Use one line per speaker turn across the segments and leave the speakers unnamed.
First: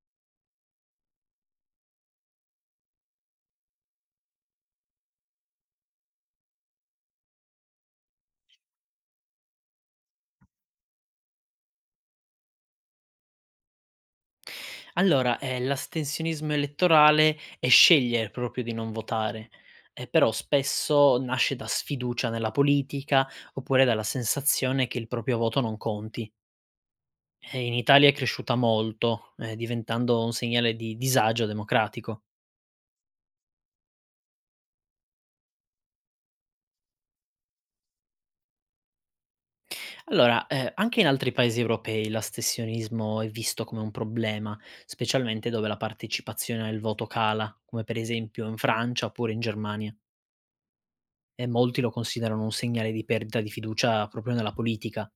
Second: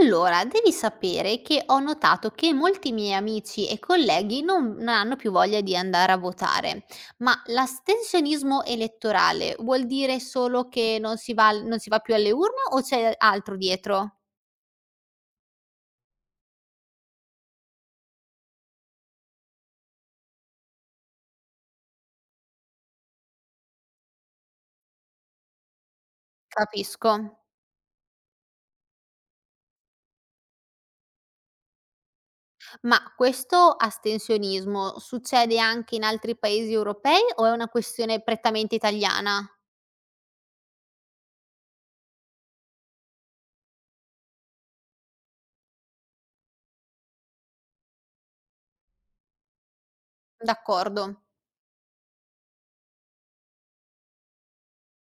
Allora, devi sapere che ho notato che molti miei amici e colleghi non hanno più voglia di andare a votare, ma l'astensionismo elettorale vuol dire solo che non si va più alle urne o c'è altro dietro?
Allora, l'astensionismo elettorale è scegliere proprio di non votare, però spesso nasce da sfiducia nella politica, oppure dalla sensazione che il proprio voto non conti.
Capisco.
In Italia è cresciuta molto, diventando un segnale di disagio democratico.
Ma questo astensionismo succede anche in altri paesi europei o è una questione prettamente italiana?
Allora, anche in altri paesi europei l'astensionismo è visto come un problema, specialmente dove la partecipazione al voto cala, come per esempio in Francia oppure in Germania.
D'accordo.
E molti lo considerano un segnale di perdita di fiducia proprio nella politica.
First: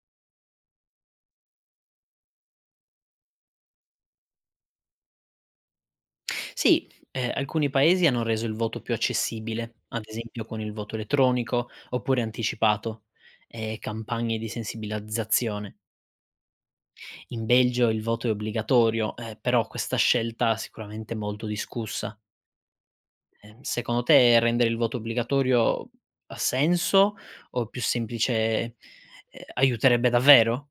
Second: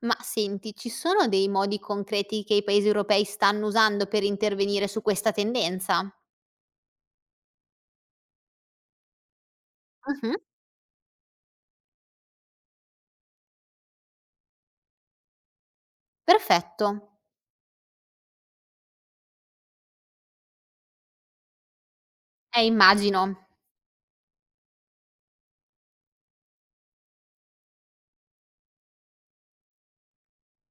Ma senti, ci sono dei modi concreti che i paesi europei stanno usando per intervenire su questa tendenza?
Sì, alcuni paesi hanno reso il voto più accessibile, ad
Mhm.
esempio con il voto elettronico oppure anticipato e campagne di sensibilizzazione.
Perfetto,
In Belgio il voto è obbligatorio, però questa scelta è sicuramente molto discussa.
immagino.
Secondo te rendere il voto obbligatorio ha senso o più semplice aiuterebbe davvero?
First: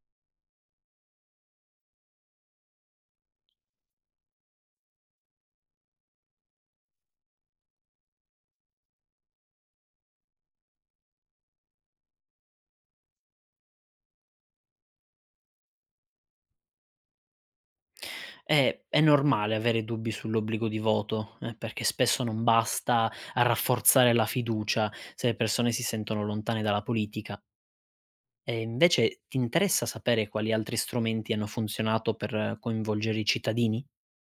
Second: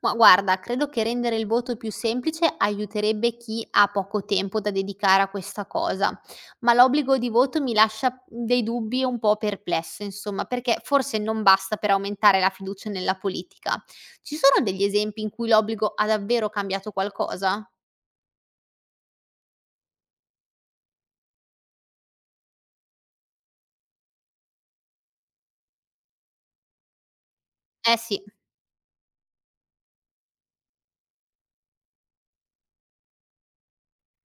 Ma guarda, credo che rendere il voto più semplice aiuterebbe chi ha poco tempo da dedicare a questa cosa, ma l'obbligo di voto mi lascia dei dubbi e un po' perplesso, insomma, perché forse non basta per aumentare la fiducia nella politica. Ci sono degli esempi in cui l'obbligo ha davvero cambiato qualcosa?
È normale avere dubbi sull'obbligo di voto, perché spesso non basta a rafforzare la fiducia se le persone si sentono lontane dalla politica.
Eh sì.
E invece ti interessa sapere quali altri strumenti hanno funzionato per coinvolgere i cittadini?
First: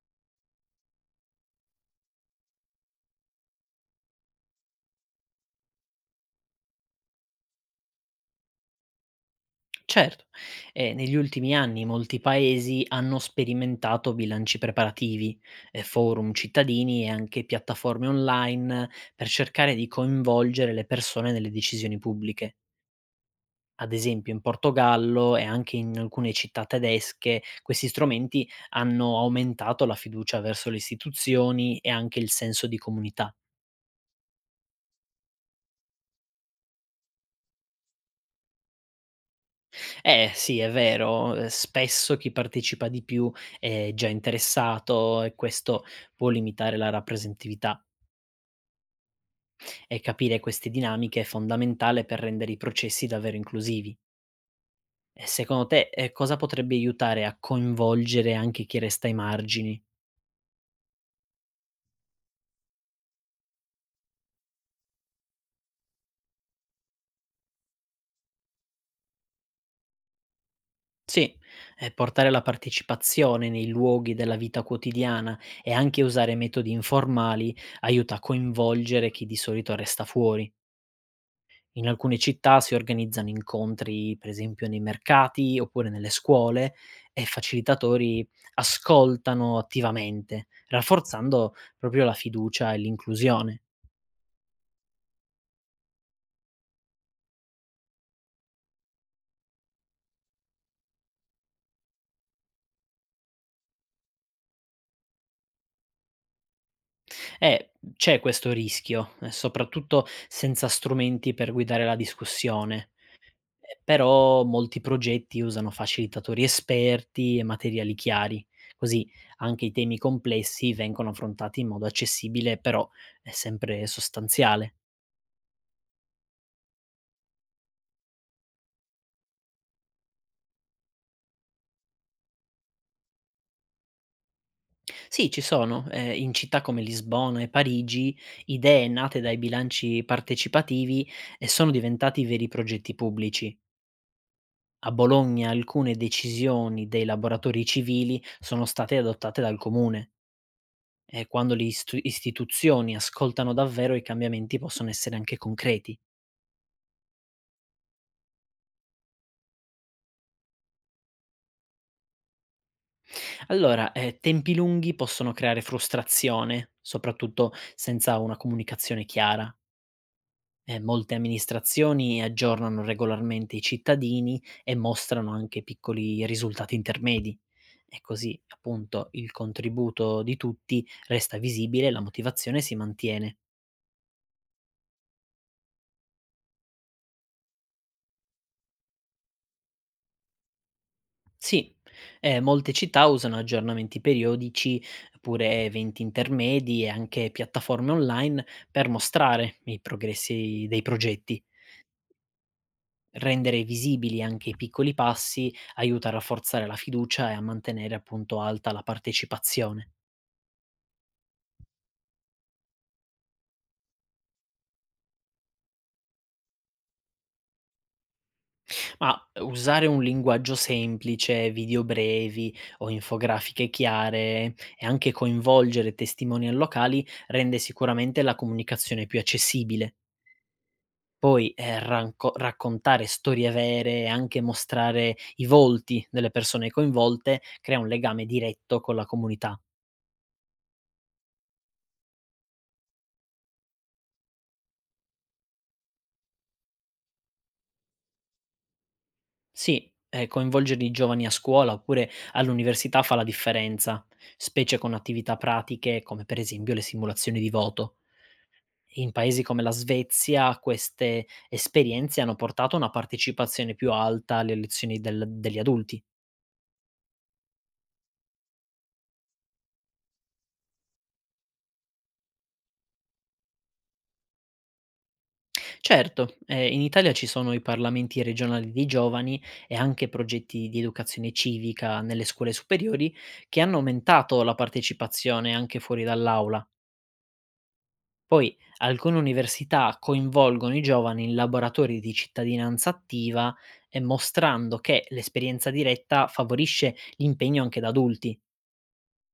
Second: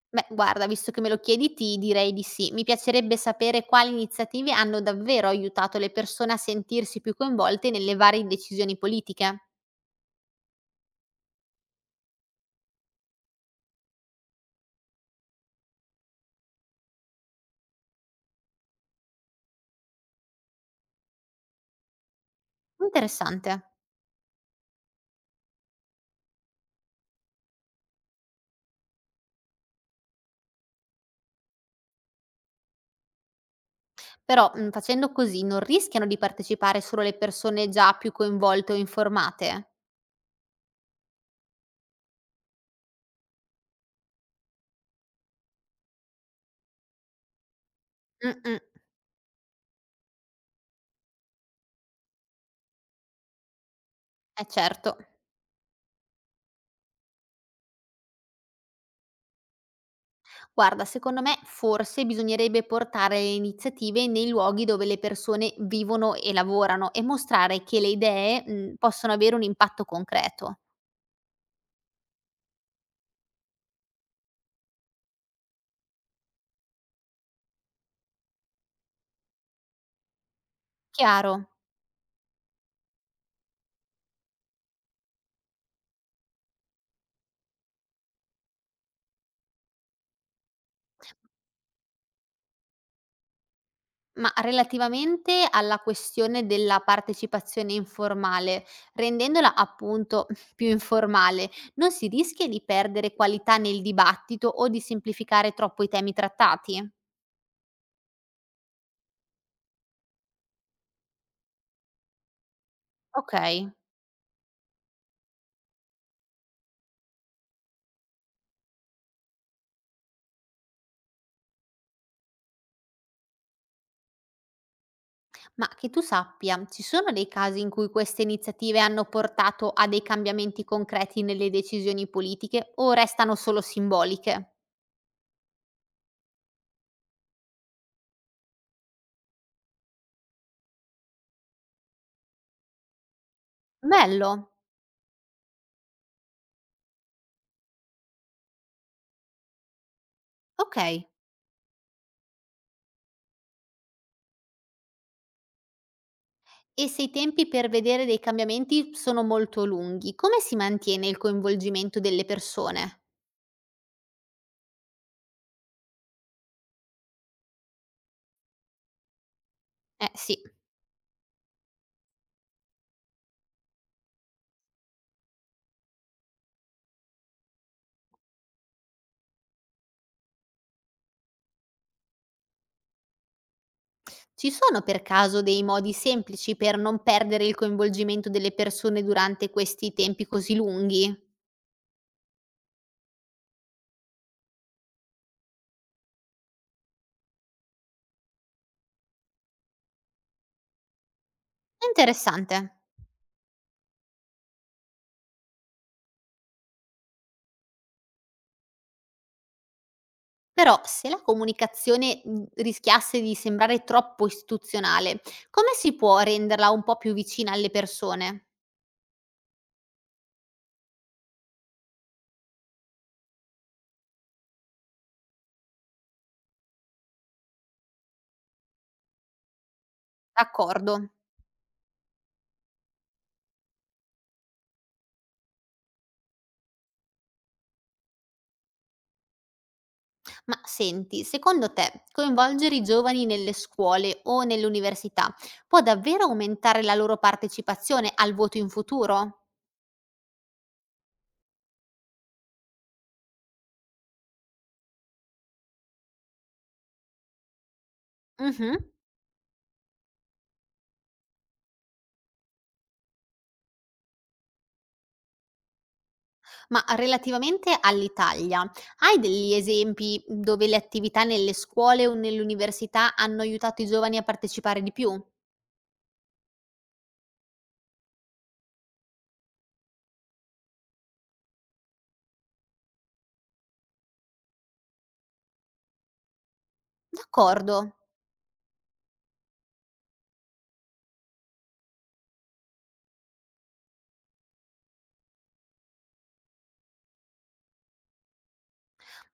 Beh, guarda, visto che me lo chiedi, ti direi di sì. Mi piacerebbe sapere quali iniziative hanno davvero aiutato le persone a sentirsi più coinvolte nelle varie decisioni politiche.
Certo, negli ultimi anni molti paesi hanno sperimentato bilanci preparativi, forum cittadini e anche piattaforme online per cercare di coinvolgere le persone nelle decisioni pubbliche.
Interessante.
Ad esempio in Portogallo e anche in alcune città tedesche, questi strumenti hanno aumentato la fiducia verso le istituzioni e anche il senso di comunità.
Però, facendo così, non rischiano di partecipare solo le persone già più coinvolte o informate?
Eh sì, è vero, spesso chi partecipa di più è già interessato e questo può limitare la rappresentatività
Mm-mm,
e capire queste dinamiche è fondamentale per rendere i processi davvero inclusivi.
è certo.
E secondo te, cosa potrebbe aiutare a coinvolgere anche chi resta ai margini?
Guarda, secondo me forse bisognerebbe portare le iniziative nei luoghi dove le persone vivono e lavorano e mostrare che le idee, possono avere un impatto concreto.
Sì, e portare la partecipazione nei luoghi della vita quotidiana e anche usare metodi informali aiuta a coinvolgere chi di solito resta fuori.
Chiaro.
In alcune città si organizzano incontri, per esempio, nei mercati oppure nelle scuole e facilitatori ascoltano attivamente, rafforzando proprio la fiducia e l'inclusione.
Ma relativamente alla questione della partecipazione informale, rendendola appunto più informale, non si rischia di perdere qualità nel dibattito o di semplificare troppo i temi trattati?
E c'è questo rischio, soprattutto senza strumenti per guidare la discussione.
Ok.
Però molti progetti usano facilitatori esperti e materiali chiari, così anche i temi complessi vengono affrontati in modo accessibile, però è sempre sostanziale.
Ma che tu sappia, ci sono dei casi in cui queste iniziative hanno portato a dei cambiamenti concreti nelle decisioni politiche o restano solo simboliche?
Sì, ci sono, in città come Lisbona e Parigi, idee nate dai bilanci partecipativi e sono diventati veri progetti pubblici.
Bello,
A Bologna alcune decisioni dei laboratori civili sono state adottate dal comune.
ok.
E quando le istu istituzioni ascoltano davvero i cambiamenti possono essere anche concreti.
E se i tempi per vedere dei cambiamenti sono molto lunghi, come si mantiene il coinvolgimento delle persone?
Allora, tempi lunghi possono creare frustrazione, soprattutto senza una comunicazione chiara.
Eh sì,
E molte amministrazioni aggiornano regolarmente i cittadini e mostrano anche piccoli risultati intermedi. E così, appunto, il contributo di tutti resta visibile e la motivazione si mantiene.
ci sono per caso dei modi semplici per non perdere il coinvolgimento delle persone durante questi tempi così lunghi?
Sì, molte città usano aggiornamenti periodici, oppure eventi intermedi e anche piattaforme online per mostrare i progressi dei progetti.
È interessante.
Rendere visibili anche i piccoli passi aiuta a rafforzare la fiducia e a mantenere appunto alta la partecipazione.
Però se la comunicazione rischiasse di sembrare troppo istituzionale, come si può renderla un po' più vicina alle persone?
Ma usare un linguaggio semplice, video brevi o infografiche chiare e anche coinvolgere testimonial locali rende sicuramente la comunicazione più accessibile.
D'accordo.
Poi, ranco raccontare storie vere, e anche mostrare i volti delle persone coinvolte, crea un legame diretto con la comunità.
Ma senti, secondo te coinvolgere i giovani nelle scuole o nell'università può davvero aumentare la loro partecipazione al voto in futuro?
Sì, coinvolgere i giovani a scuola oppure all'università fa la differenza, specie con attività pratiche come per esempio le simulazioni di voto.
Mhm.
In paesi come la Svezia queste esperienze hanno portato a una partecipazione più alta alle elezioni del degli adulti.
Ma relativamente all'Italia, hai degli esempi dove le attività nelle scuole o nell'università hanno aiutato i giovani a partecipare di più?
Certo, in Italia ci sono i parlamenti regionali dei giovani e anche progetti di educazione civica nelle scuole superiori che hanno aumentato la partecipazione anche fuori dall'aula.
D'accordo.
Poi alcune università coinvolgono i giovani in laboratori di cittadinanza attiva e mostrando che l'esperienza diretta favorisce l'impegno anche da adulti.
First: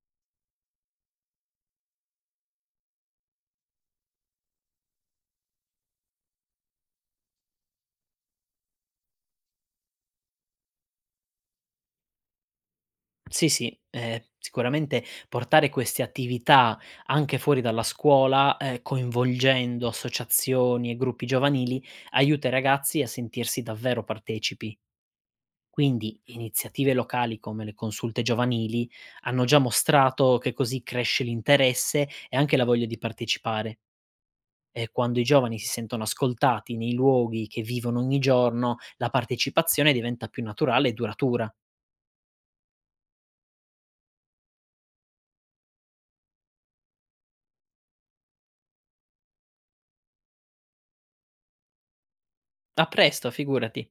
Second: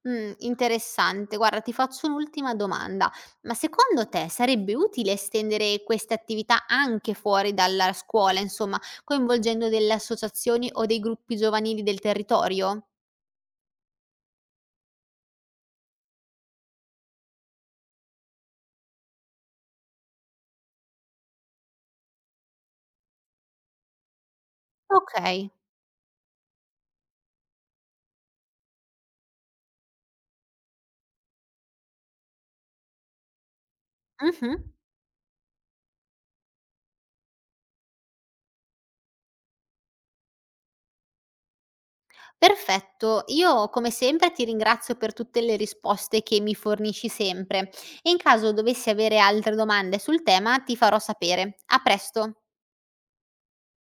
Interessante. Guarda, ti faccio un'ultima domanda: ma secondo te sarebbe utile estendere queste attività anche fuori dalla scuola, insomma, coinvolgendo delle associazioni o dei gruppi giovanili del territorio?
Sì, sì, sicuramente portare queste attività anche fuori dalla scuola, coinvolgendo associazioni e gruppi giovanili, aiuta i ragazzi a sentirsi davvero partecipi.
Okay.
Quindi iniziative locali come le consulte giovanili hanno già mostrato che così cresce l'interesse e anche la voglia di partecipare.
Mh-mh.
E quando i giovani si sentono ascoltati nei luoghi che vivono ogni giorno, la partecipazione diventa più naturale e duratura.
Perfetto. Io come sempre ti ringrazio per tutte le risposte che mi fornisci sempre e in caso dovessi avere altre domande sul tema ti farò sapere. A presto.
A presto, figurati.